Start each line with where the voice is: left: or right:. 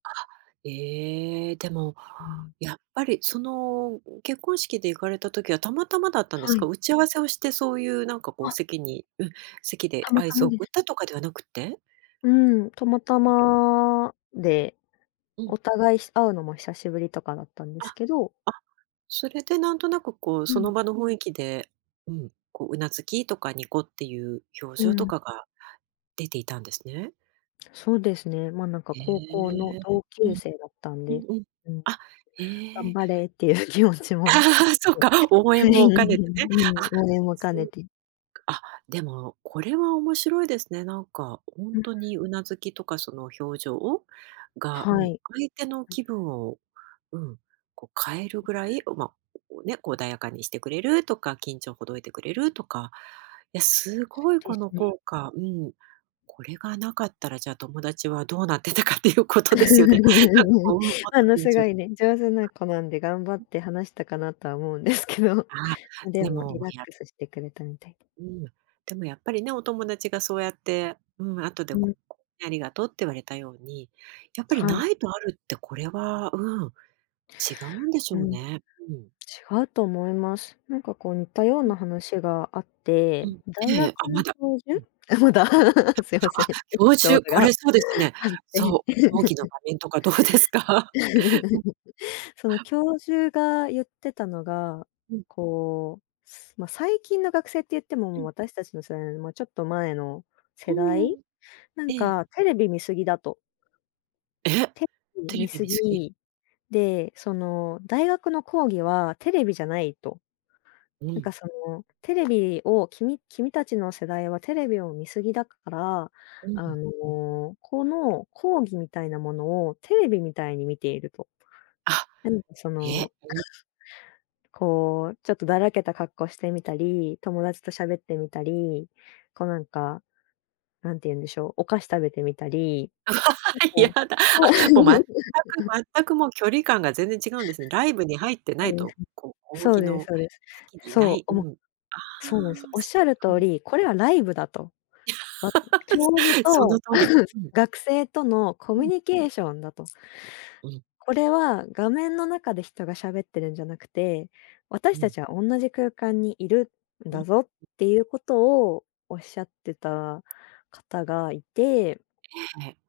right: あ、ええ、でも、
left: うん。
right: やっぱりその結婚式で行かれた時はたまたまだったんです
left: は
right: か？
left: い。
right: 打ち合わせをしてそういうなんかこう
left: あ。
right: 席にうん、席で
left: たま
right: 合
left: た
right: 図
left: まで
right: 送
left: す。
right: ったとかではなくって？
left: うん、たまたまで、
right: うん。
left: お互いひ会うのも久しぶりとかだったんですけ
right: あ、
left: ど。
right: あ、それでなんとなくこう、
left: う
right: その
left: ん。
right: 場の雰囲気で、うん、こう頷きとかニコっていう表
left: う
right: 情と
left: ん。
right: かが出ていたんですね？
left: そうですね、ま、なんか
right: へ
left: 高校の
right: え、
left: 同
right: う
left: 級
right: ん。
left: 生だったん
right: うん
left: で、
right: うん。
left: うん。
right: あ、へ
left: 頑
right: え。
left: 張れっていう気持ち
right: あ
left: も、
right: あ、そう
left: うん。
right: か、応
left: は
right: 援
left: い、
right: も
left: う
right: 兼ねてね、
left: んうん。
right: あ、
left: 応援も兼
right: そう
left: ねて。
right: か、あ、でもこれは面白いですね、なんか本
left: うん。
right: 当に頷きとかその表情をが、う
left: は
right: ん、
left: い。
right: 相手の気分を、うん、こう変えるぐらい、ま、お、ね、こう穏やかにしてくれるとか、緊張を解いてくれるとか。いや、すご
left: そう
right: い
left: で
right: こ
left: す
right: の
left: ね。
right: 効果、うん。これがなかったらじゃあ友達はどうなってたかっていうことですよね。なんかこううん、もっ
left: あ
right: と
left: の
right: 緊
left: すごい
right: 張
left: ね、上手な子なんで頑張って話したかなとは思うんですけど、
right: あ、
left: で
right: で
left: もリ
right: も
left: ラッ
right: や
left: クスしてくれたみたいで。
right: うん、でもやっぱりね、お友達がそうやって、うん、後で
left: う
right: こ
left: ん。
right: うありがとうって言われたように、やっぱり
left: はい。
right: ないとあるってこれは、うん、違うんでし
left: う
right: ょう
left: ん。違
right: ね。うん。
left: うと思います。なんかこう似たよう
right: うん。
left: な話があっ
right: う
left: て、
right: ん、
left: 大
right: ええ、
left: 学
right: あ、ま
left: の
right: だ。
left: 教
right: うん。
left: 授まだすいま
right: あ、あ、
left: せん、エピ
right: 教
left: ソー
right: 授、
left: ド
right: これ
left: が
right: そうですね。
left: あって。
right: そう、講義の場 面とかどうですか？うん。
left: その教授が言ってたのが、
right: うん。
left: こう、すま、最近の学生って言っても、
right: う
left: もう
right: ん。
left: 私たちの世代よりもちょっと前の
right: う
left: 世代、
right: ーん。
left: なん
right: ええ。
left: かテレビ見過ぎだと。
right: え、
left: テレビ
right: テレ
left: 見
right: ビ
left: 過
right: 見過ぎ？
left: ぎ、で、その大学の講義はテレビじゃないと。
right: う
left: なん
right: ん。
left: かそのテレビを君君たちの世代はテレビを見過ぎだから、
right: う
left: あ
right: ん。
left: のこの講義みたいなものをテレビみたいに見ていると。
right: あ、
left: 何かそ
right: え、
left: の、
right: うん。
left: こう、ちょっとだらけた格好してみたり、友達と喋ってみたり、こうなんか、何て言うんでしょう、お菓子食べてみたり。な
right: 嫌
left: んか
right: だ、
left: そう
right: あ、もう全く 全くもう距離感が全然違うんですね。ライブに入ってないと。こう講
left: そう
right: 義
left: です、
right: の
left: そうですそうです、
right: 席にいな
left: そう、
right: い、う
left: おも
right: ん。あ
left: そうです。
right: あ、
left: おっ
right: そ
left: しゃる
right: っ
left: 通
right: か。
left: り、これはライブだと。わ教授
right: すその
left: と
right: 通り。うん。
left: 学生とのコ
right: う
left: ミュ
right: ん。
left: ニケーションだと。
right: うん。
left: これは画面の中で人が喋ってるんじゃなくて、
right: う
left: 私た
right: ん。
left: ちは同じ空間にいるん
right: うん。
left: だぞっていうことをおっしゃってた方がいて。
right: ええ。